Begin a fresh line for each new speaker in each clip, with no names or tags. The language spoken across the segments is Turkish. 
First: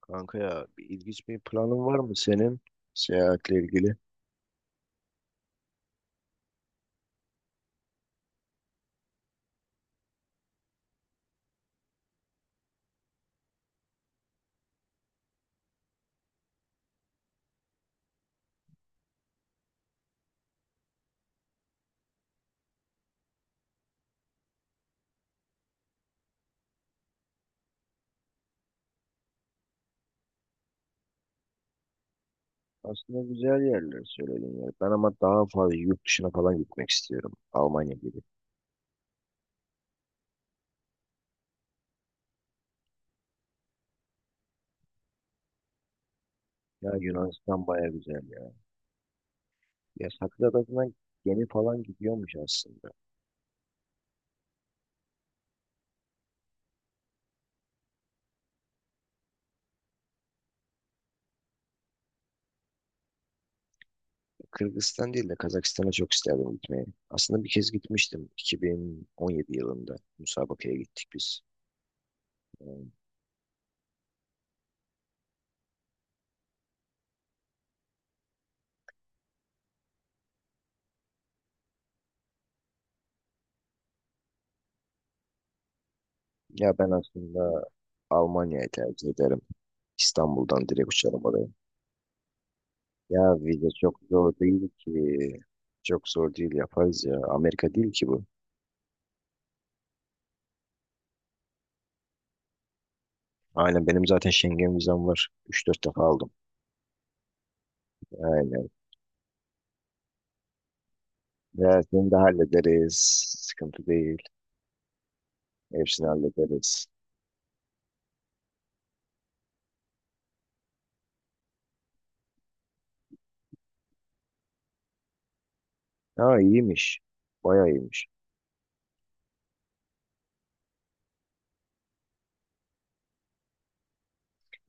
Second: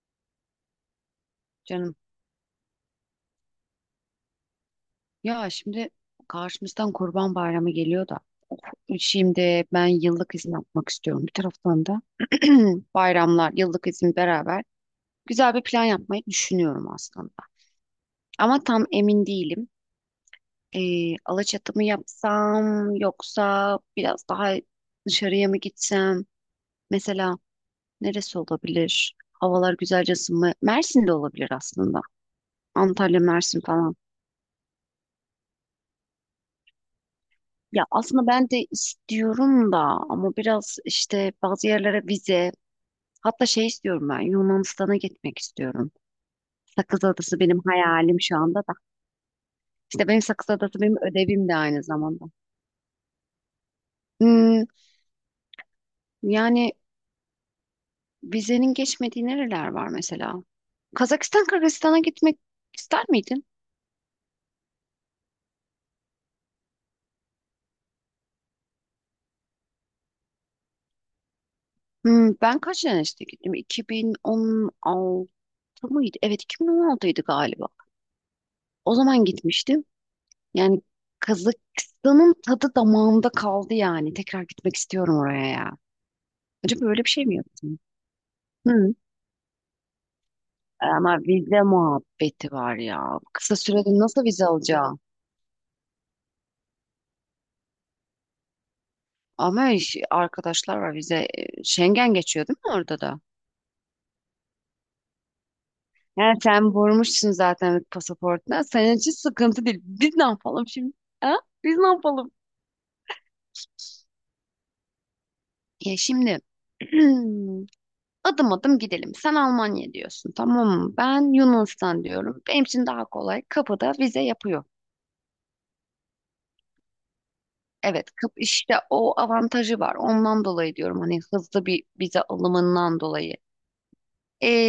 Kanka ya bir ilginç bir planın
Canım,
var mı senin seyahatle ilgili?
şimdi karşımızdan Kurban Bayramı geliyor da of, şimdi ben yıllık izin yapmak istiyorum. Bir taraftan da bayramlar, yıllık izin beraber güzel bir plan yapmayı düşünüyorum aslında. Ama tam emin değilim. Alaçatı mı yapsam yoksa biraz daha dışarıya mı gitsem? Mesela neresi olabilir? Havalar güzelce ısınma. Mersin'de olabilir aslında. Antalya,
Aslında güzel
Mersin falan.
yerler söyledin ya. Ben ama daha fazla yurt dışına falan gitmek istiyorum.
Ya
Almanya gibi.
aslında ben de istiyorum da ama biraz işte bazı yerlere vize, hatta şey istiyorum, ben Yunanistan'a gitmek istiyorum.
Ya
Sakız Adası benim
Yunanistan baya
hayalim
güzel
şu
ya.
anda da.
Ya
İşte benim Sakız
Sakız
Adası benim
gemi
ödevim de
falan
aynı zamanda.
gidiyormuş aslında.
Hmm, yani vizenin geçmediği nereler var mesela? Kazakistan, Kırgızistan'a gitmek ister miydin?
Kırgızistan değil de Kazakistan'a çok isterdim gitmeyi. Aslında bir kez gitmiştim 2017 yılında. Musabaka'ya gittik biz.
Hmm, ben kaç
Yani
sene işte gittim? 2016 mıydı? Evet, 2016'ydı galiba. O zaman gitmiştim. Yani Kazakistan'ın tadı damağımda kaldı yani. Tekrar gitmek istiyorum oraya ya.
Ya
Acaba
ben
öyle bir şey mi
aslında
yaptım?
Almanya'yı
Hı.
tercih ederim. İstanbul'dan direkt
Ama
uçarım oraya.
vize muhabbeti var ya.
Ya
Kısa
vize
sürede
çok
nasıl
zor
vize
değil
alacağım?
ki. Çok zor değil yaparız ya. Amerika değil ki bu.
Ama arkadaşlar var vize. Schengen geçiyor değil mi orada da?
Aynen, benim zaten Schengen vizem var. 3 4 defa aldım.
Yani sen vurmuşsun zaten pasaportuna.
Aynen.
Senin için sıkıntı değil. Biz ne yapalım şimdi? Ha? Biz
Ya
ne
seni de
yapalım?
hallederiz. Sıkıntı değil.
Ya
Hepsini
şimdi
hallederiz.
adım adım gidelim. Sen Almanya diyorsun, tamam mı? Ben Yunanistan diyorum. Benim için daha kolay. Kapıda vize yapıyor.
Ha iyiymiş. Bayağı iyiymiş.
Evet, kap işte o avantajı var. Ondan dolayı diyorum, hani hızlı bir vize alımından dolayı.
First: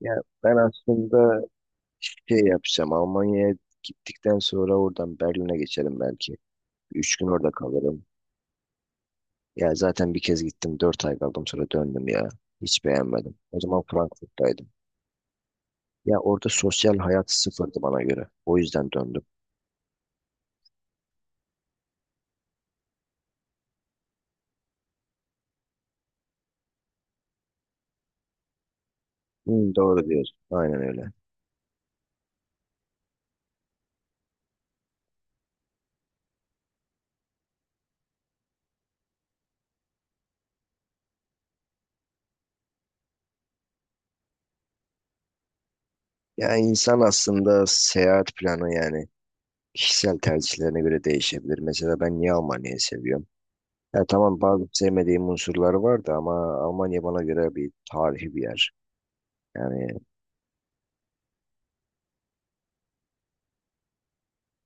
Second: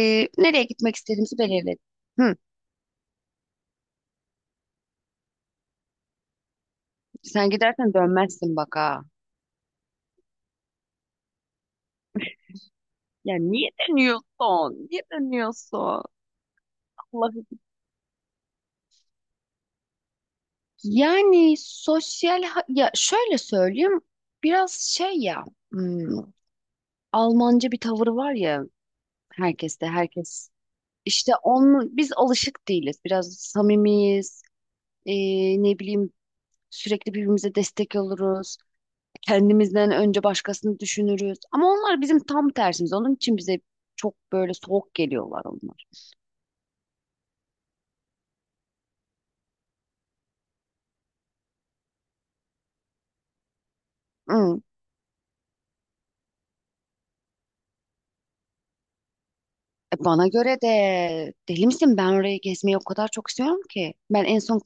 Ya ben
Nereye gitmek istediğimizi
aslında
belirledik. Hı,
şey yapacağım. Almanya'ya gittikten sonra oradan Berlin'e geçerim belki. 3 gün orada
sen gidersen
kalırım.
dönmezsin bak ha.
Ya zaten bir kez gittim. 4 ay kaldım sonra döndüm ya. Hiç beğenmedim.
Ya
O
niye
zaman Frankfurt'taydım.
dönüyorsun? Niye dönüyorsun?
Ya orada sosyal hayat
Allah'ım.
sıfırdı bana göre. O yüzden döndüm.
Yani ya şöyle söyleyeyim, biraz şey ya, hmm, Almanca bir tavır var ya
Hı,
herkeste,
doğru diyorsun.
herkes.
Aynen öyle.
İşte onun, biz alışık değiliz. Biraz samimiyiz. Ne bileyim, sürekli birbirimize destek oluruz. Kendimizden önce başkasını düşünürüz. Ama onlar bizim tam tersimiz. Onun için bize çok böyle soğuk geliyorlar onlar.
Yani insan aslında seyahat planı yani kişisel tercihlerine göre değişebilir. Mesela ben niye Almanya'yı seviyorum? Ya tamam
Hı.
bazı sevmediğim unsurları vardı ama Almanya bana göre bir tarihi bir yer. Yani
Bana göre de deli misin? Ben orayı gezmeyi o kadar çok istiyorum ki. Ben en son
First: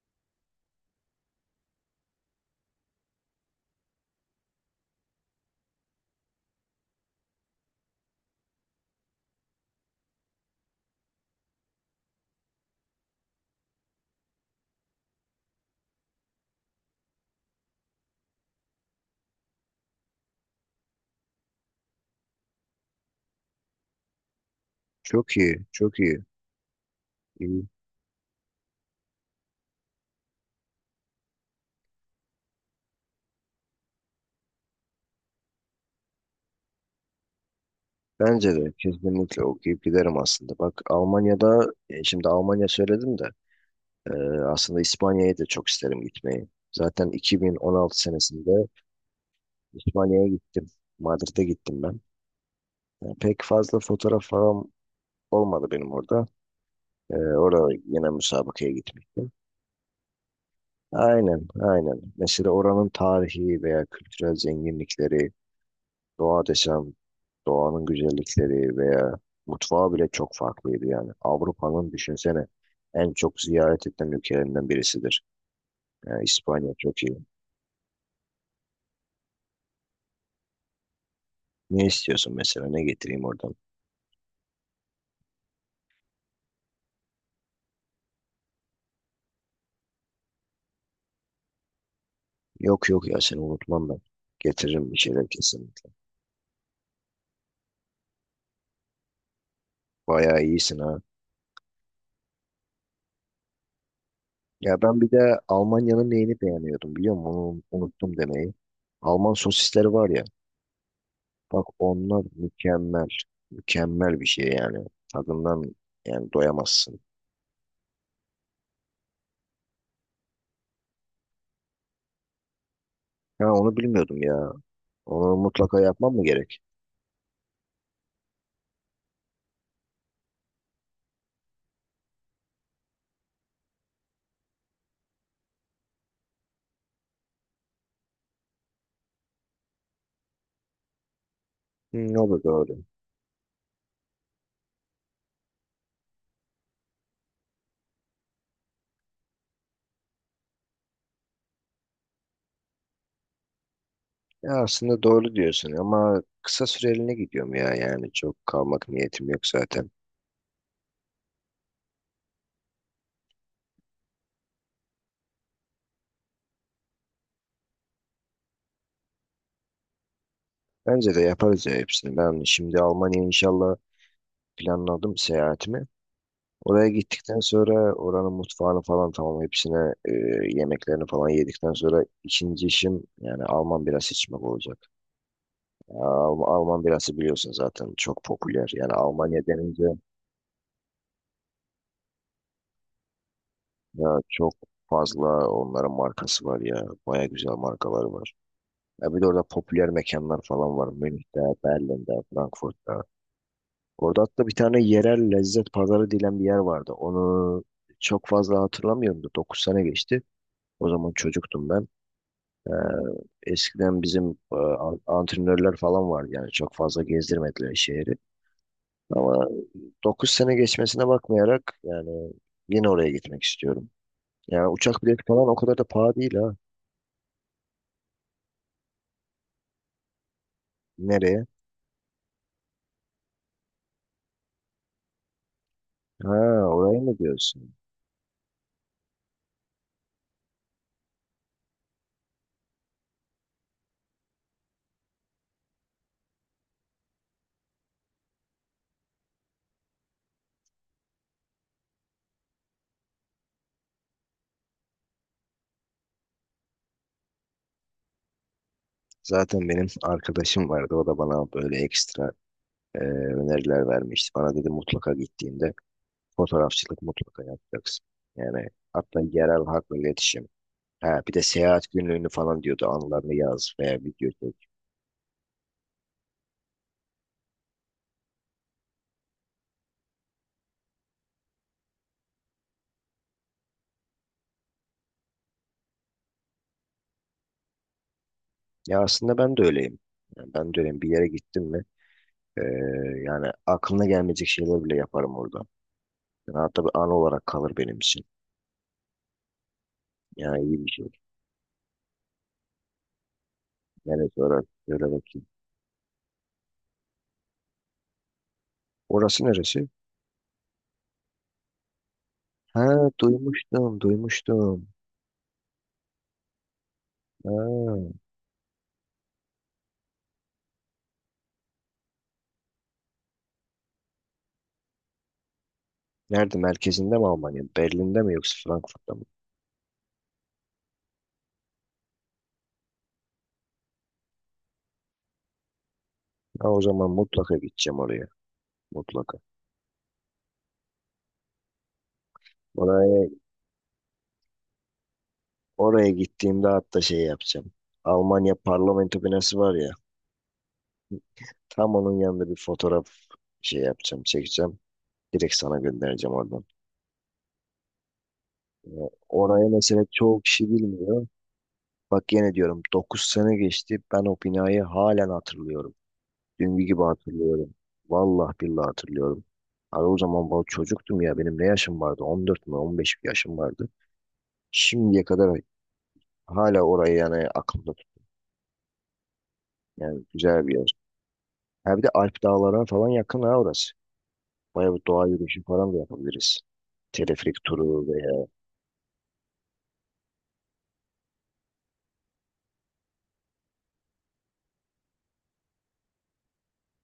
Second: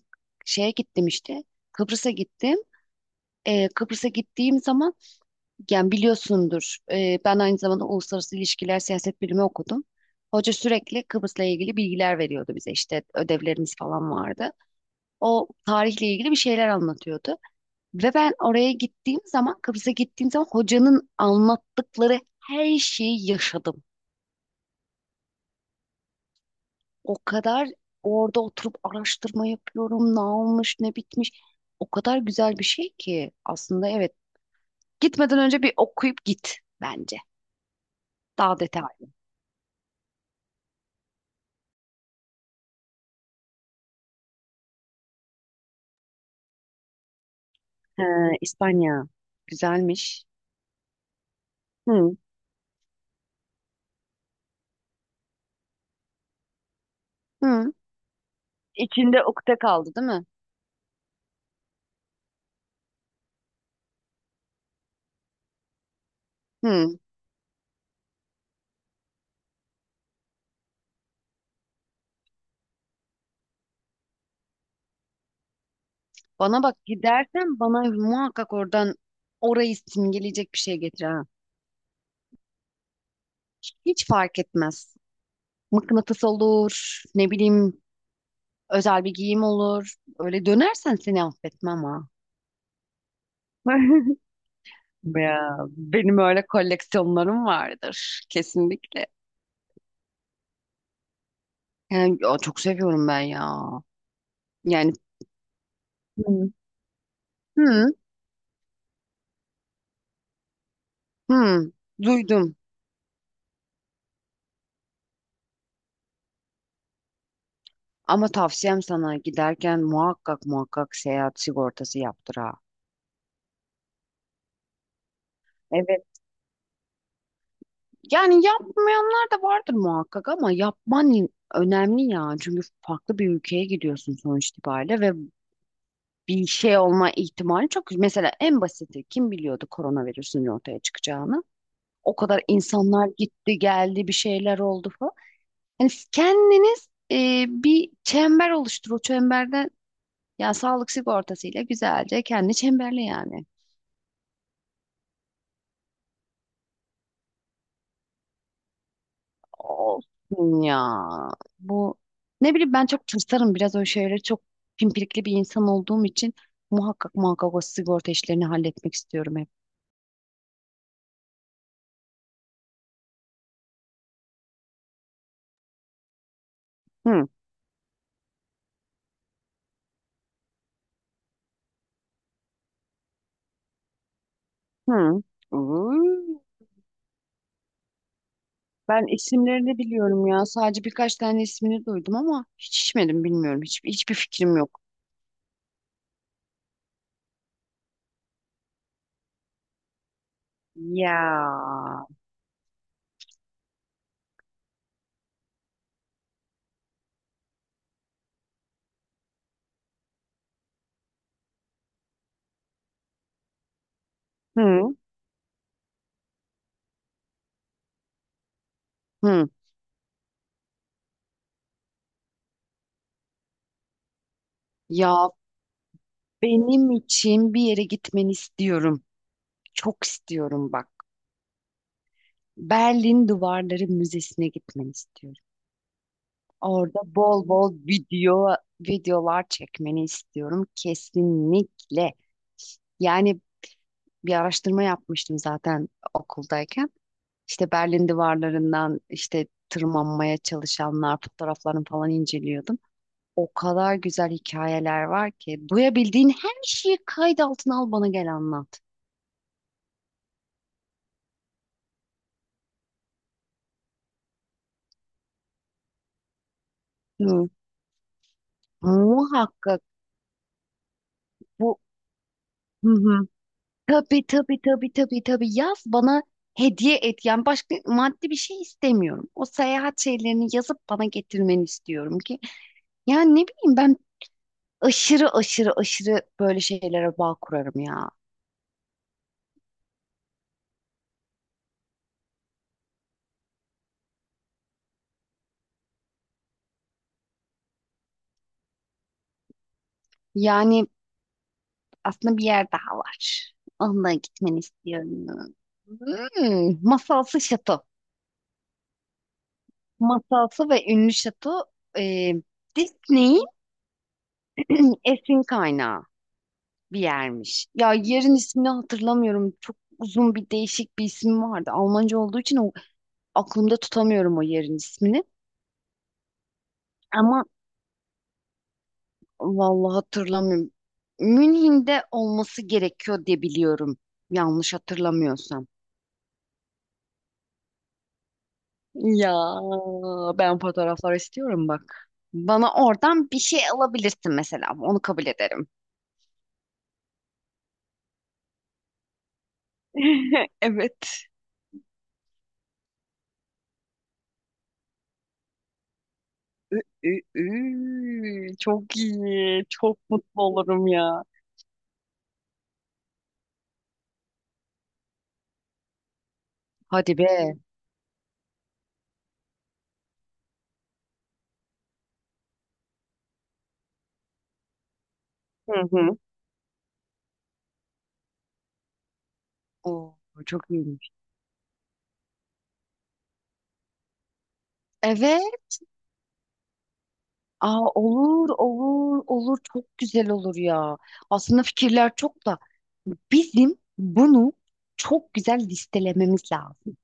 şeye gittim işte. Kıbrıs'a gittim. Kıbrıs'a gittiğim zaman, yani biliyorsundur, ben aynı zamanda uluslararası ilişkiler siyaset bilimi okudum. Hoca sürekli Kıbrıs'la ilgili bilgiler veriyordu bize, işte ödevlerimiz falan vardı. O tarihle ilgili bir şeyler anlatıyordu. Ve ben oraya gittiğim zaman, Kıbrıs'a gittiğim zaman, hocanın anlattıkları her şeyi yaşadım.
çok iyi, çok iyi.
O
İyi.
kadar orada oturup araştırma yapıyorum, ne olmuş, ne bitmiş. O kadar güzel bir şey ki aslında, evet. Gitmeden önce bir okuyup git bence.
Bence
Daha
de
detaylı.
kesinlikle okuyup giderim aslında. Bak Almanya'da, şimdi Almanya söyledim de e, aslında İspanya'ya da çok isterim gitmeyi. Zaten 2016
He,
senesinde
İspanya. Güzelmiş.
İspanya'ya gittim. Madrid'e gittim ben.
Hı.
Yani pek fazla fotoğraf falan olmadı benim orada.
Hı.
Orada yine müsabakaya
İçinde
gitmiştim.
ukde kaldı değil mi?
Aynen, aynen. Mesela oranın tarihi veya kültürel zenginlikleri, doğa desem,
Hı.
doğanın güzellikleri veya mutfağı bile çok farklıydı yani. Avrupa'nın düşünsene en çok ziyaret edilen ülkelerinden birisidir. Yani
Bana
İspanya
bak,
çok iyi.
gidersen bana muhakkak oradan orayı simgeleyecek bir şey getir ha.
Ne istiyorsun mesela? Ne getireyim oradan?
Hiç fark etmez. Mıknatıs olur, ne bileyim özel bir giyim olur. Öyle dönersen seni affetmem ha.
Yok yok ya, seni unutmam ben. Getiririm bir şeyler
Ya,
kesinlikle.
benim öyle koleksiyonlarım vardır kesinlikle.
Bayağı iyisin ha.
Yani, ya, çok seviyorum ben ya.
Ya
Yani,
ben bir de Almanya'nın neyini
hı,
beğeniyordum biliyor musun? Onu
hı,
unuttum demeyi. Alman sosisleri var ya. Bak
hı,
onlar
duydum.
mükemmel. Mükemmel bir şey yani. Tadından yani doyamazsın.
Ama tavsiyem sana, giderken muhakkak muhakkak seyahat sigortası yaptır ha.
Ha onu bilmiyordum ya. Onu mutlaka
Evet.
yapmam mı gerek?
Yani yapmayanlar da vardır muhakkak, ama yapman önemli ya. Çünkü farklı bir ülkeye gidiyorsun sonuç itibariyle ve bir şey olma ihtimali çok. Mesela en basiti, kim biliyordu koronavirüsün ortaya çıkacağını?
Hı,
O
ne olur
kadar
doğru.
insanlar gitti geldi, bir şeyler oldu falan. Yani siz kendiniz bir çember oluştur. O çemberde ya sağlık sigortasıyla güzelce kendi çemberli yani.
Ya aslında doğru diyorsun ama kısa süreliğine gidiyorum ya, yani çok kalmak niyetim yok zaten.
Olsun ya. Bu, ne bileyim, ben çok tırsarım, biraz o şeyleri, çok pimpirikli bir insan olduğum için muhakkak muhakkak o sigorta işlerini halletmek istiyorum hep.
Bence de yaparız ya hepsini. Ben şimdi Almanya'ya inşallah planladım seyahatimi. Oraya
Hı,
gittikten sonra oranın mutfağını falan tamam hepsine e, yemeklerini falan yedikten sonra ikinci işim yani Alman birası içmek olacak.
hı.
Ya,
Uuu.
Alman birası biliyorsun zaten çok popüler. Yani
Ben
Almanya
isimlerini
denince
biliyorum ya. Sadece birkaç tane ismini duydum ama hiç içmedim, bilmiyorum. Hiç, hiçbir
ya çok
fikrim yok.
fazla onların markası var ya. Baya güzel markaları var. Ya bir de orada popüler mekanlar falan var.
Ya.
Münih'te, Berlin'de, Frankfurt'ta. Orada hatta bir tane yerel lezzet pazarı dilen bir yer vardı. Onu çok fazla hatırlamıyorum da 9 sene geçti. O zaman çocuktum ben. Ee, Eskiden bizim
Hı.
antrenörler falan vardı yani çok fazla gezdirmediler şehri. Ama
Hı.
9 sene geçmesine bakmayarak yani yine oraya gitmek istiyorum. Yani uçak bileti
Ya,
falan o kadar da pahalı değil ha.
benim için bir yere gitmeni istiyorum. Çok istiyorum bak.
Nereye?
Berlin Duvarları Müzesi'ne gitmeni istiyorum.
Ha oraya
Orada
mı
bol
diyorsun?
bol videolar çekmeni istiyorum kesinlikle. Yani bir araştırma yapmıştım zaten okuldayken. İşte Berlin duvarlarından işte tırmanmaya çalışanlar fotoğraflarını falan inceliyordum. O kadar güzel hikayeler var ki duyabildiğin her şeyi kayıt altına al, bana gel anlat.
Zaten benim arkadaşım vardı, o da bana böyle ekstra e, öneriler vermişti. Bana dedi mutlaka gittiğinde fotoğrafçılık mutlaka
Hı.
yapacaksın. Yani hatta yerel
Muhakkak
halkla iletişim. Ha, bir de
bu,
seyahat günlüğünü falan diyordu,
hı hı.
anılarını yaz veya
Tabii
video.
tabii tabii tabii tabii, yaz bana, hediye et. Yani başka maddi bir şey istemiyorum. O seyahat şeylerini yazıp bana getirmeni istiyorum ki. Yani ne bileyim ben, aşırı aşırı aşırı böyle şeylere bağ kurarım ya.
Ya aslında ben de öyleyim. Yani ben de öyleyim. Bir yere gittim mi e, yani aklına gelmeyecek şeyler bile yaparım orada. Yani hatta bir an olarak kalır benim için. Yani iyi
Yani
bir şey.
aslında bir yer daha var. Onunla
Neresi
gitmeni
orası? Söyle bakayım.
istiyorum. Hmm, masalsı şato.
Orası neresi?
Masalsı ve ünlü şato, e,
Ha
Disney'in
duymuştum, duymuştum.
esin kaynağı bir yermiş. Ya
Ha.
yerin ismini hatırlamıyorum. Çok uzun bir değişik bir isim vardı. Almanca olduğu için o, aklımda tutamıyorum o yerin ismini.
Nerede? Merkezinde mi
Ama
Almanya? Berlin'de mi yoksa Frankfurt'ta mı?
vallahi hatırlamıyorum. Münih'de olması gerekiyor diye biliyorum. Yanlış hatırlamıyorsam.
Ha, o zaman mutlaka gideceğim oraya.
Ya,
Mutlaka.
ben fotoğraflar istiyorum bak. Bana
Oraya,
oradan bir şey alabilirsin mesela. Onu kabul ederim.
oraya gittiğimde hatta şey yapacağım. Almanya parlamento binası var ya.
Evet.
Tam onun yanında bir fotoğraf şey yapacağım, çekeceğim. Direkt sana göndereceğim oradan.
Ü- ü- ü.
Ee,
Çok iyi.
Oraya
Çok
mesela çoğu
mutlu
kişi
olurum ya.
bilmiyor. Bak yine diyorum 9 sene geçti. Ben o binayı halen hatırlıyorum. Dün gibi
Hadi be.
hatırlıyorum. Vallahi billahi hatırlıyorum. Abi o zaman ben çocuktum ya. Benim ne yaşım vardı? 14 mü 15 bir yaşım vardı. Şimdiye kadar
Hı hı.
hala orayı yani aklımda tut.
Oo,
Yani güzel
çok
bir yer.
iyiymiş.
Ha bir de Alp dağlarına falan yakın ha orası. Bayağı bir doğa
Evet.
yürüyüşü falan da yapabiliriz. Teleferik
Aa,
turu veya.
olur, olur, olur. Çok güzel olur ya. Aslında fikirler çok da, bizim bunu çok güzel listelememiz lazım.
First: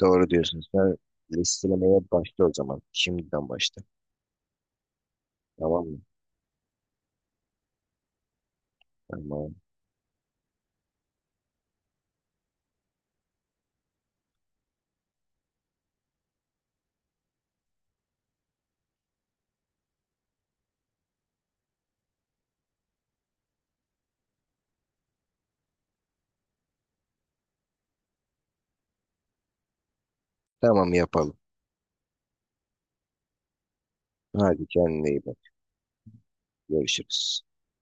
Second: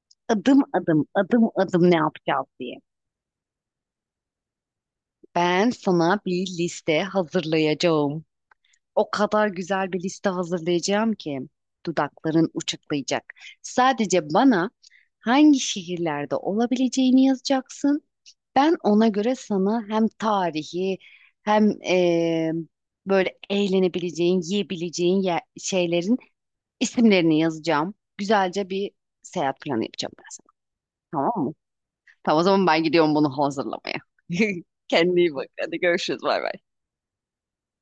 Doğru diyorsun.
Adım
Sen
adım, adım adım ne
listelemeye başla
yapacağız
o
diye.
zaman. Şimdiden başla.
Ben
Tamam mı?
sana bir liste hazırlayacağım. O kadar
Tamam.
güzel bir liste hazırlayacağım ki dudakların uçuklayacak. Sadece bana hangi şehirlerde olabileceğini yazacaksın. Ben ona göre sana hem tarihi hem böyle eğlenebileceğin, yiyebileceğin şeylerin isimlerini yazacağım. Güzelce bir seyahat planı yapacağım ben sana.
Tamam yapalım.
Tamam mı? Tamam, o zaman ben gidiyorum bunu hazırlamaya.
Hadi kendine iyi
Kendine iyi
bak.
bak. Hadi görüşürüz. Bay bay.
Görüşürüz.